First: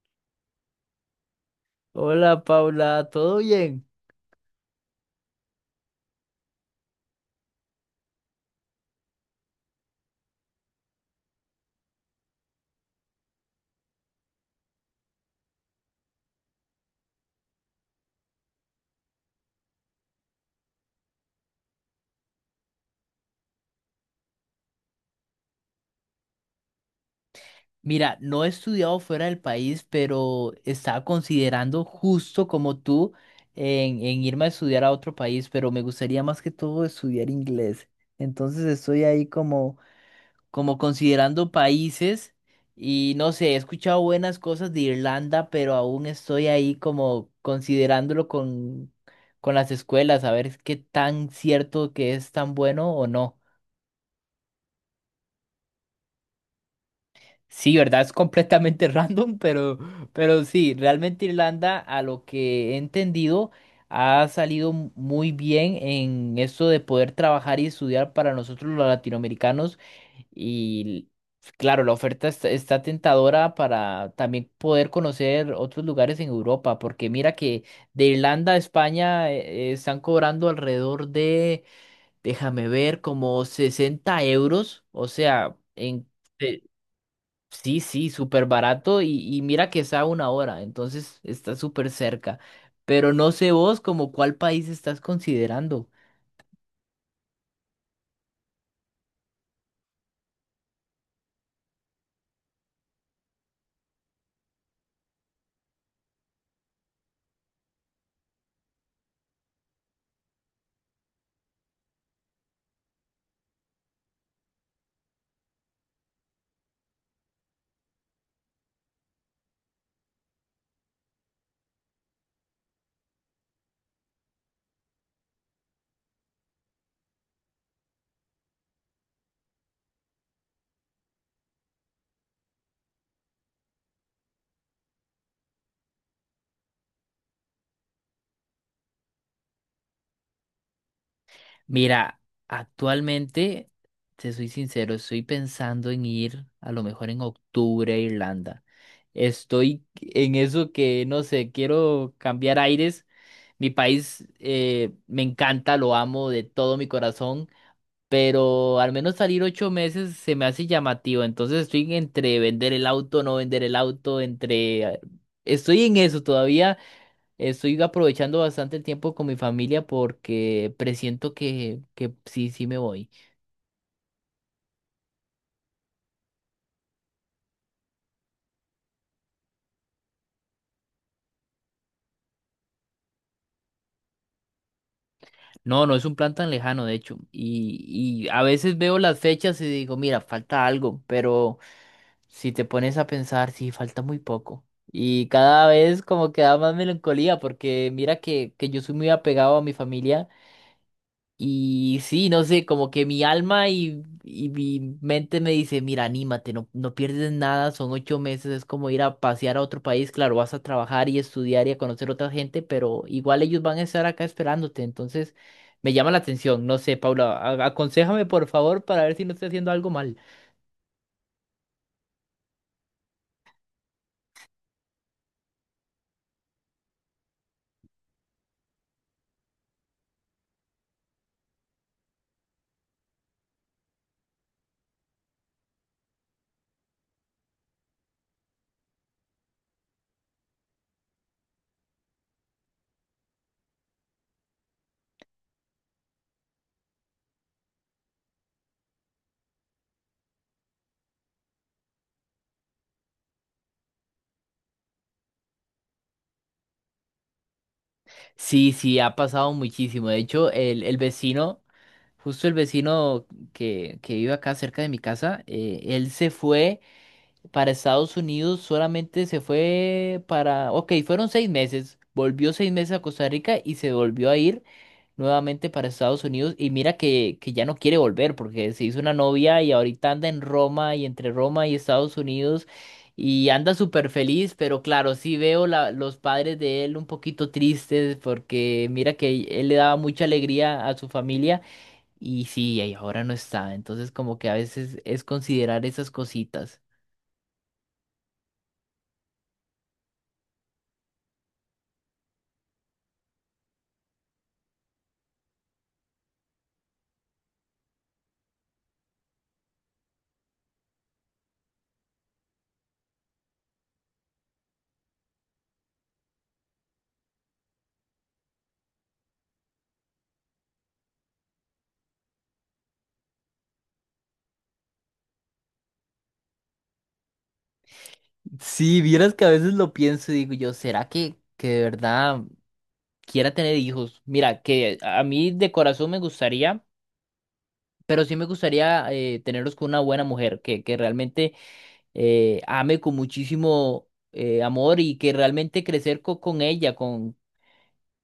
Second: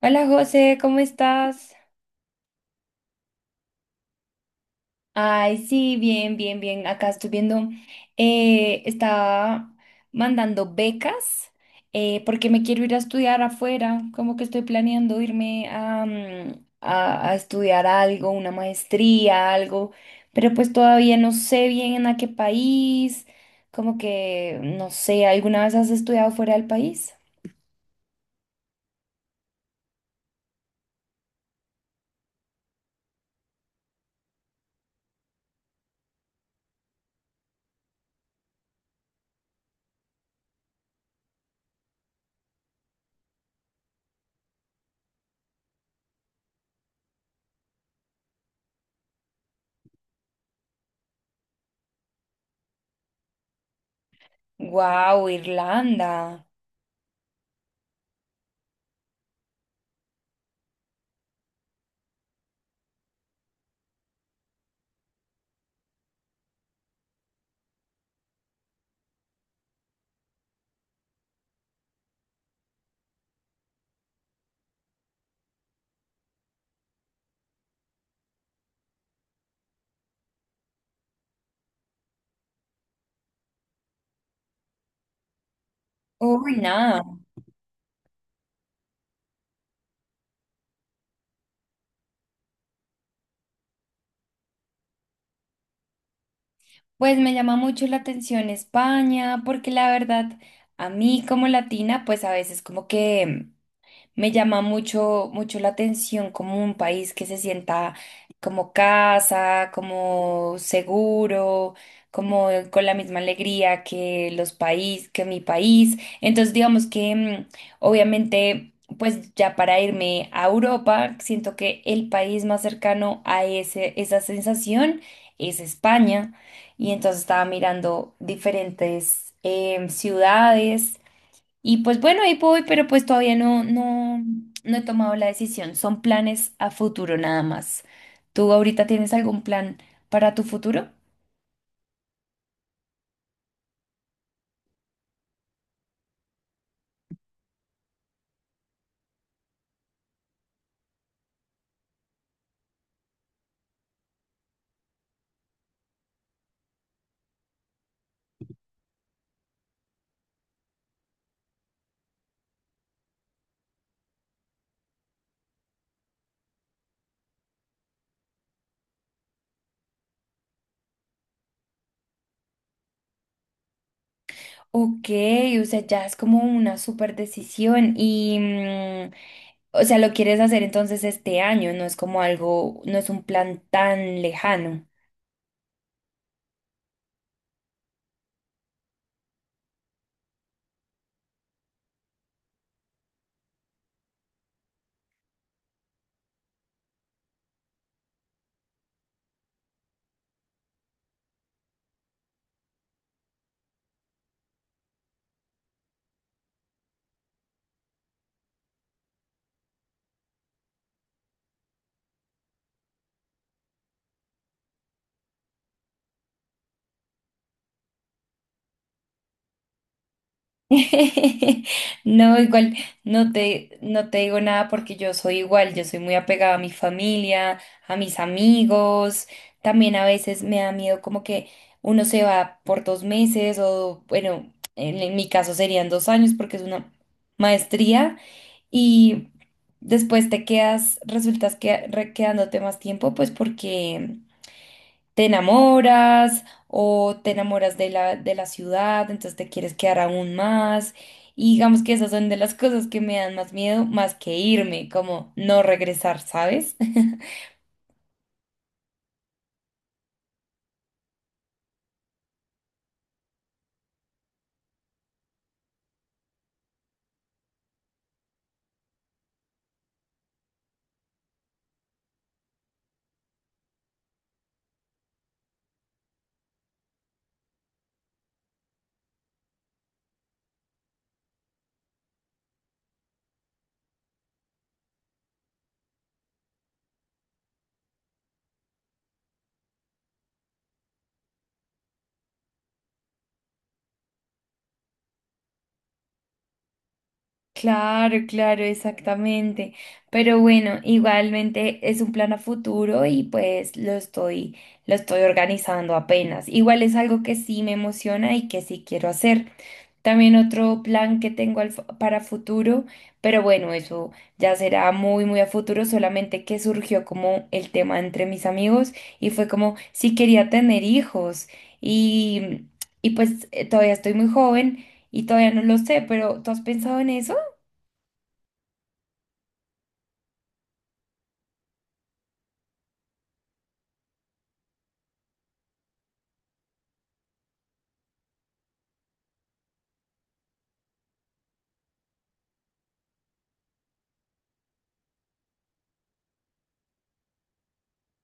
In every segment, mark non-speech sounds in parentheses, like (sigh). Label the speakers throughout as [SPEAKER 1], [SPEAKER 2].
[SPEAKER 1] Hola José, ¿cómo estás?
[SPEAKER 2] Hola Paula, ¿todo bien?
[SPEAKER 1] Ay, sí, bien, bien, bien. Acá estoy viendo, estaba mandando becas porque me quiero ir a estudiar afuera, como que estoy planeando irme a, a estudiar algo, una maestría, algo, pero pues todavía no sé bien a qué país, como que, no sé, ¿alguna vez has estudiado fuera del país?
[SPEAKER 2] Mira, no he estudiado fuera del país, pero estaba considerando justo como tú en irme a estudiar a otro país, pero me gustaría más que todo estudiar inglés. Entonces estoy ahí como, como considerando países y no sé, he escuchado buenas cosas de Irlanda, pero aún estoy ahí como considerándolo con las escuelas, a ver qué tan cierto que es tan bueno o no.
[SPEAKER 1] Wow, Irlanda.
[SPEAKER 2] Sí, ¿verdad? Es completamente (laughs) random, pero sí, realmente Irlanda, a lo que he entendido, ha salido muy bien en esto de poder trabajar y estudiar para nosotros los latinoamericanos. Y claro, la oferta está, está tentadora para también poder conocer otros lugares en Europa, porque mira que de Irlanda a España están cobrando alrededor de, déjame ver, como 60 euros, o sea, en...
[SPEAKER 1] Uy, nada.
[SPEAKER 2] Sí, sí, súper barato y mira que está a una hora, entonces está súper cerca. Pero no sé vos como cuál país estás considerando.
[SPEAKER 1] Pues me llama mucho la atención España, porque la verdad, a mí como latina, pues a veces como que me llama mucho, mucho la atención como un país que se sienta como casa, como seguro, como con la misma alegría que los países, que mi país. Entonces, digamos que obviamente, pues ya para irme a Europa, siento que el país más cercano a ese, esa sensación es España. Y entonces estaba mirando diferentes ciudades y pues bueno, ahí voy, pero pues todavía no he tomado la decisión. Son planes a futuro nada más. ¿Tú ahorita tienes algún plan para tu futuro?
[SPEAKER 2] Mira, actualmente, te soy sincero, estoy pensando en ir a lo mejor en octubre a Irlanda. Estoy en eso que, no sé, quiero cambiar aires. Mi país me encanta, lo amo de todo mi corazón. Pero al menos salir 8 meses se me hace llamativo. Entonces estoy entre vender el auto, no vender el auto, entre... Estoy en eso todavía. Estoy aprovechando bastante el tiempo con mi familia porque presiento que sí, sí me voy.
[SPEAKER 1] Ok, o sea, ya es como una super decisión y, o sea, lo quieres hacer entonces este año, no es como algo, no es un plan tan lejano.
[SPEAKER 2] No, no es un plan tan lejano, de hecho. Y a veces veo las fechas y digo, mira, falta algo, pero si te pones a pensar, sí, falta muy poco. Y cada vez como que da más melancolía porque mira que yo soy muy apegado a mi familia. Y sí, no sé, como que mi alma y mi mente me dice, mira, anímate, no, no pierdes nada, son 8 meses, es como ir a pasear a otro país, claro, vas a trabajar y estudiar y a conocer otra gente, pero igual ellos van a estar acá esperándote, entonces me llama la atención, no sé, Paula, aconséjame por favor para ver si no estoy haciendo algo mal.
[SPEAKER 1] (laughs) No, igual, no te digo nada porque yo soy igual, yo soy muy apegada a mi familia, a mis amigos, también a veces me da miedo como que uno se va por 2 meses o bueno, en mi caso serían 2 años porque es una maestría y después te quedas, quedándote más tiempo pues porque te enamoras o te enamoras de de la ciudad, entonces te quieres quedar aún más. Y digamos que esas son de las cosas que me dan más miedo, más que irme, como no regresar, ¿sabes? (laughs)
[SPEAKER 2] Sí, sí, ha pasado muchísimo, de hecho, el vecino, justo el vecino que vive acá cerca de mi casa, él se fue para Estados Unidos. Solamente se fue para, ok, fueron 6 meses, volvió 6 meses a Costa Rica y se volvió a ir nuevamente para Estados Unidos y mira que ya no quiere volver porque se hizo una novia y ahorita anda en Roma y entre Roma y Estados Unidos y anda súper feliz, pero claro, sí veo los padres de él un poquito tristes porque mira que él le daba mucha alegría a su familia. Y sí, y ahora no está. Entonces como que a veces es considerar esas cositas.
[SPEAKER 1] Claro, claro, exactamente. Pero bueno, igualmente es un plan a futuro y pues lo estoy organizando apenas. Igual es algo que sí me emociona y que sí quiero hacer. También otro plan que tengo para futuro, pero bueno, eso ya será muy, muy a futuro, solamente que surgió como el tema entre mis amigos y fue como si quería tener hijos y, y pues todavía estoy muy joven y todavía no lo sé, pero ¿tú has pensado en eso?
[SPEAKER 2] Sí, vieras que a veces lo pienso y digo yo, ¿será que de verdad quiera tener hijos? Mira, que a mí de corazón me gustaría, pero sí me gustaría tenerlos con una buena mujer, que realmente ame con muchísimo amor y que realmente crecer con ella,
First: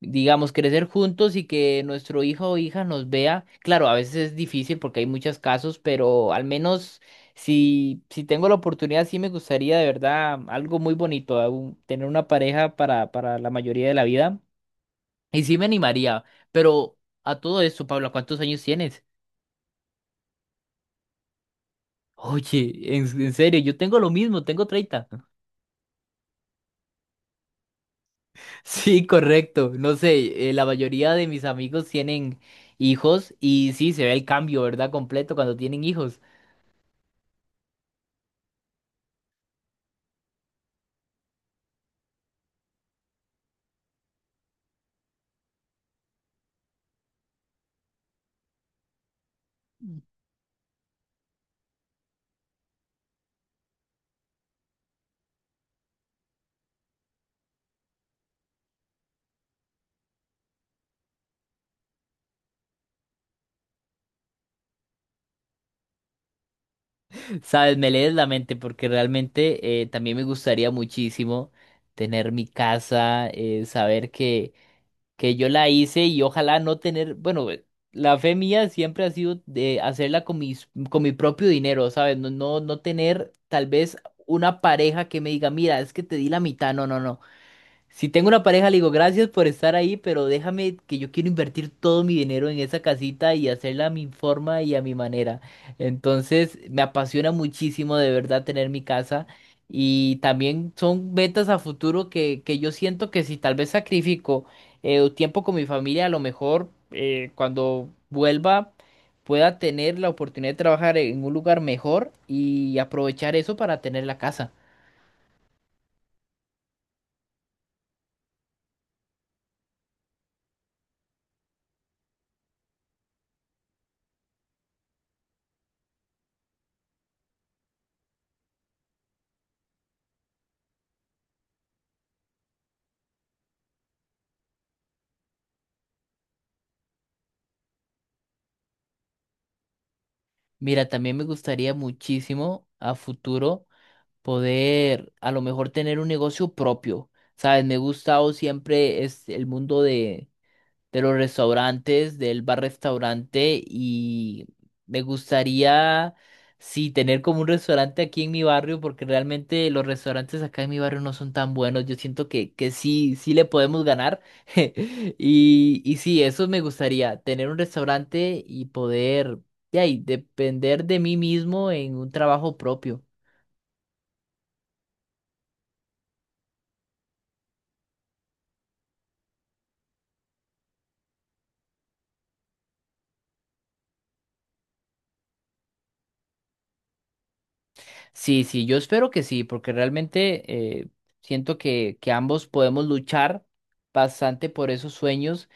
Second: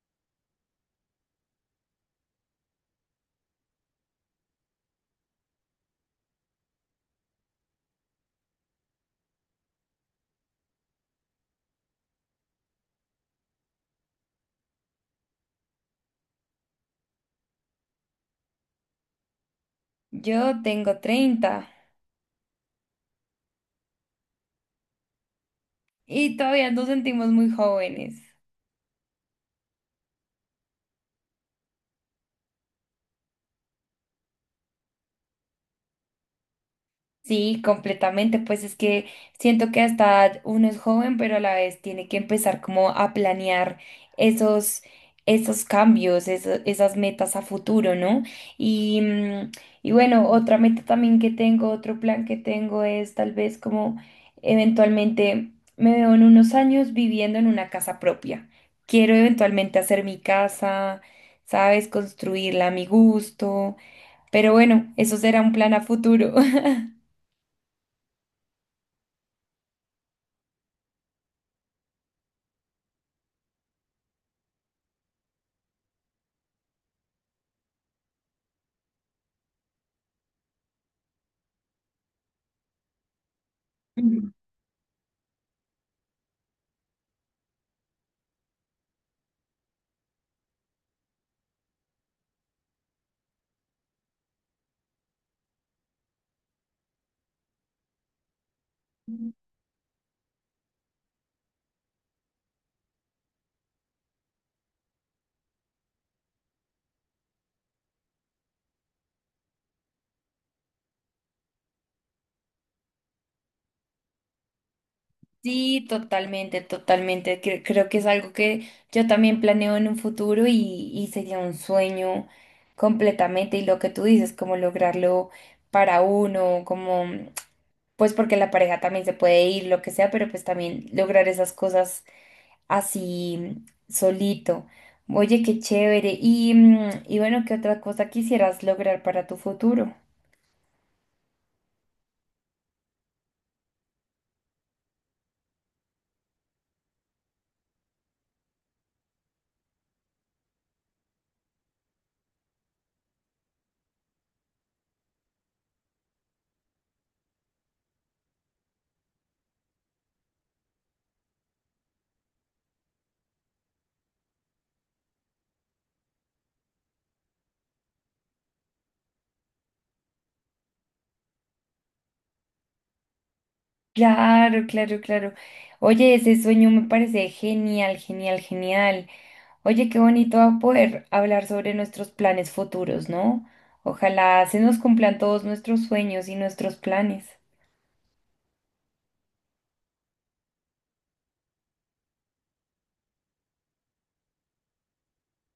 [SPEAKER 2] digamos, crecer juntos y que nuestro hijo o hija nos vea. Claro, a veces es difícil porque hay muchos casos, pero al menos si, si tengo la oportunidad, sí me gustaría de verdad algo muy bonito, tener una pareja para la mayoría de la vida. Y sí me animaría, pero a todo esto, Pablo, ¿cuántos años tienes?
[SPEAKER 1] Yo tengo 30
[SPEAKER 2] Oye, en serio, yo tengo lo mismo, tengo 30. (laughs)
[SPEAKER 1] y todavía nos sentimos muy jóvenes.
[SPEAKER 2] Sí, correcto. No sé, la mayoría de mis amigos tienen hijos y sí, se ve el cambio, ¿verdad? Completo cuando tienen hijos.
[SPEAKER 1] Sí, completamente, pues es que siento que hasta uno es joven, pero a la vez tiene que empezar como a planear esos, esos cambios, esas metas a futuro, ¿no? Y, y bueno, otra meta también que tengo, otro plan que tengo es tal vez como eventualmente me veo en unos años viviendo en una casa propia. Quiero eventualmente hacer mi casa, ¿sabes? Construirla a mi gusto, pero bueno, eso será un plan a futuro.
[SPEAKER 2] Sabes, me lees la mente porque realmente también me gustaría muchísimo tener mi casa, saber que yo la hice y ojalá no tener, bueno, la fe mía siempre ha sido de hacerla con mis, con mi propio dinero, ¿sabes? No, no, no tener tal vez
[SPEAKER 1] (laughs)
[SPEAKER 2] una pareja que me diga, mira, es que te di la mitad, no, no, no. Si tengo una pareja, le digo gracias por estar ahí, pero déjame que yo quiero invertir todo mi dinero en esa casita y hacerla a mi forma y a mi manera. Entonces, me apasiona muchísimo de verdad tener mi casa y también son metas a futuro que yo siento que si tal vez sacrifico tiempo con mi familia, a lo mejor cuando vuelva pueda tener la oportunidad de trabajar en un lugar mejor y aprovechar eso para tener la casa.
[SPEAKER 1] Sí, totalmente, totalmente. Creo, que es algo que yo también planeo en un futuro y sería un sueño completamente. Y lo que tú dices, como lograrlo para uno, como pues porque la pareja también se puede ir, lo que sea, pero pues también lograr esas cosas así solito. Oye, qué chévere. Y, y bueno, ¿qué otra cosa quisieras lograr para tu futuro?
[SPEAKER 2] Mira, también me gustaría muchísimo a futuro poder a lo mejor tener un negocio propio. Sabes, me ha gustado siempre es el mundo de los restaurantes, del bar-restaurante y me gustaría, sí, tener como un restaurante aquí en mi barrio porque realmente los restaurantes acá en mi barrio no son tan buenos. Yo siento que sí, sí le podemos ganar. (laughs) Y sí, eso me gustaría, tener un restaurante y poder, ya, y depender de mí mismo en un trabajo propio.
[SPEAKER 1] Claro, claro, claro. Oye, ese sueño me parece genial, genial, genial. Oye, qué bonito va a poder hablar sobre nuestros planes futuros, ¿no? Ojalá se nos cumplan todos nuestros sueños y nuestros planes.
[SPEAKER 2] Sí, sí, yo espero que sí, porque realmente siento que ambos podemos luchar bastante por esos sueños.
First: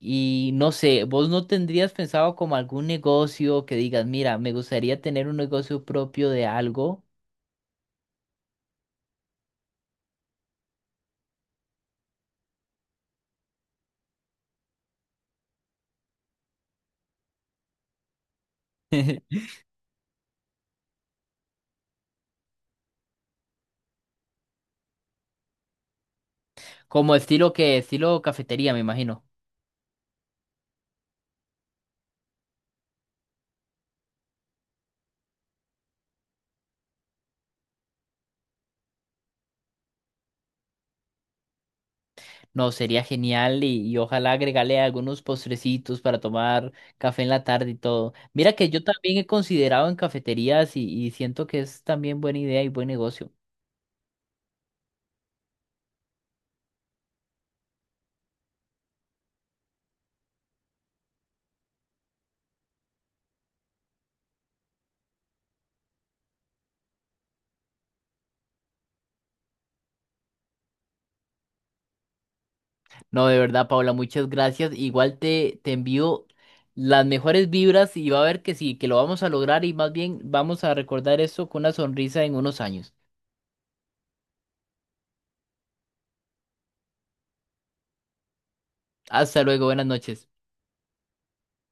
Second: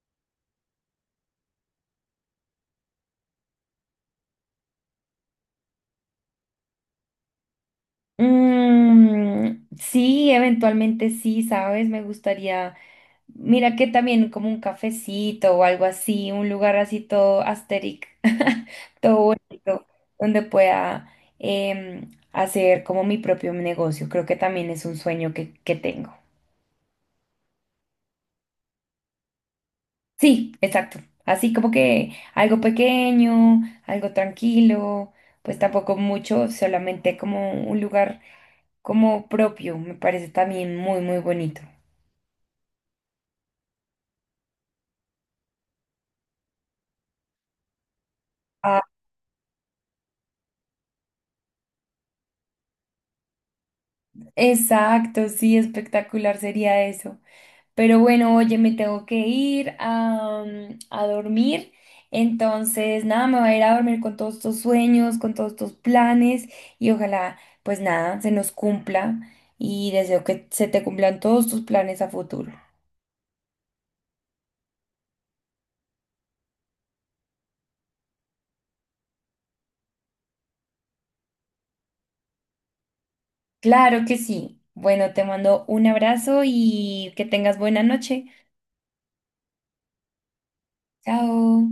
[SPEAKER 2] Y no sé, ¿vos no tendrías pensado como algún negocio que digas, mira, me gustaría tener un negocio propio de algo?
[SPEAKER 1] Mm, sí, eventualmente sí, ¿sabes? Me gustaría, mira que también como un cafecito o algo así, un lugar así todo asteric, (laughs) todo
[SPEAKER 2] (laughs)
[SPEAKER 1] bonito, donde pueda hacer como mi propio negocio. Creo que también es un sueño que tengo.
[SPEAKER 2] Como estilo que, estilo cafetería, me imagino.
[SPEAKER 1] Sí, exacto. Así como que algo pequeño, algo tranquilo, pues tampoco mucho, solamente como un lugar como propio, me parece también muy, muy bonito.
[SPEAKER 2] No, sería genial y ojalá agregarle algunos postrecitos para tomar café en la tarde y todo. Mira que
[SPEAKER 1] Ah,
[SPEAKER 2] yo también he considerado en cafeterías y siento que es también buena idea y buen negocio.
[SPEAKER 1] exacto, sí, espectacular sería eso. Pero bueno, oye, me tengo que ir a, a dormir. Entonces, nada, me voy a ir a dormir con todos estos sueños, con todos estos planes y ojalá, pues nada, se nos cumpla y deseo que se te cumplan todos tus planes a futuro.
[SPEAKER 2] No, de verdad, Paula, muchas gracias. Igual te, te envío las mejores vibras y va a ver que sí, que lo vamos a lograr y más bien vamos a recordar esto con una sonrisa en unos años.
[SPEAKER 1] Claro que sí. Bueno, te mando un abrazo y que tengas buena noche.
[SPEAKER 2] Hasta luego, buenas noches.
[SPEAKER 1] Chao.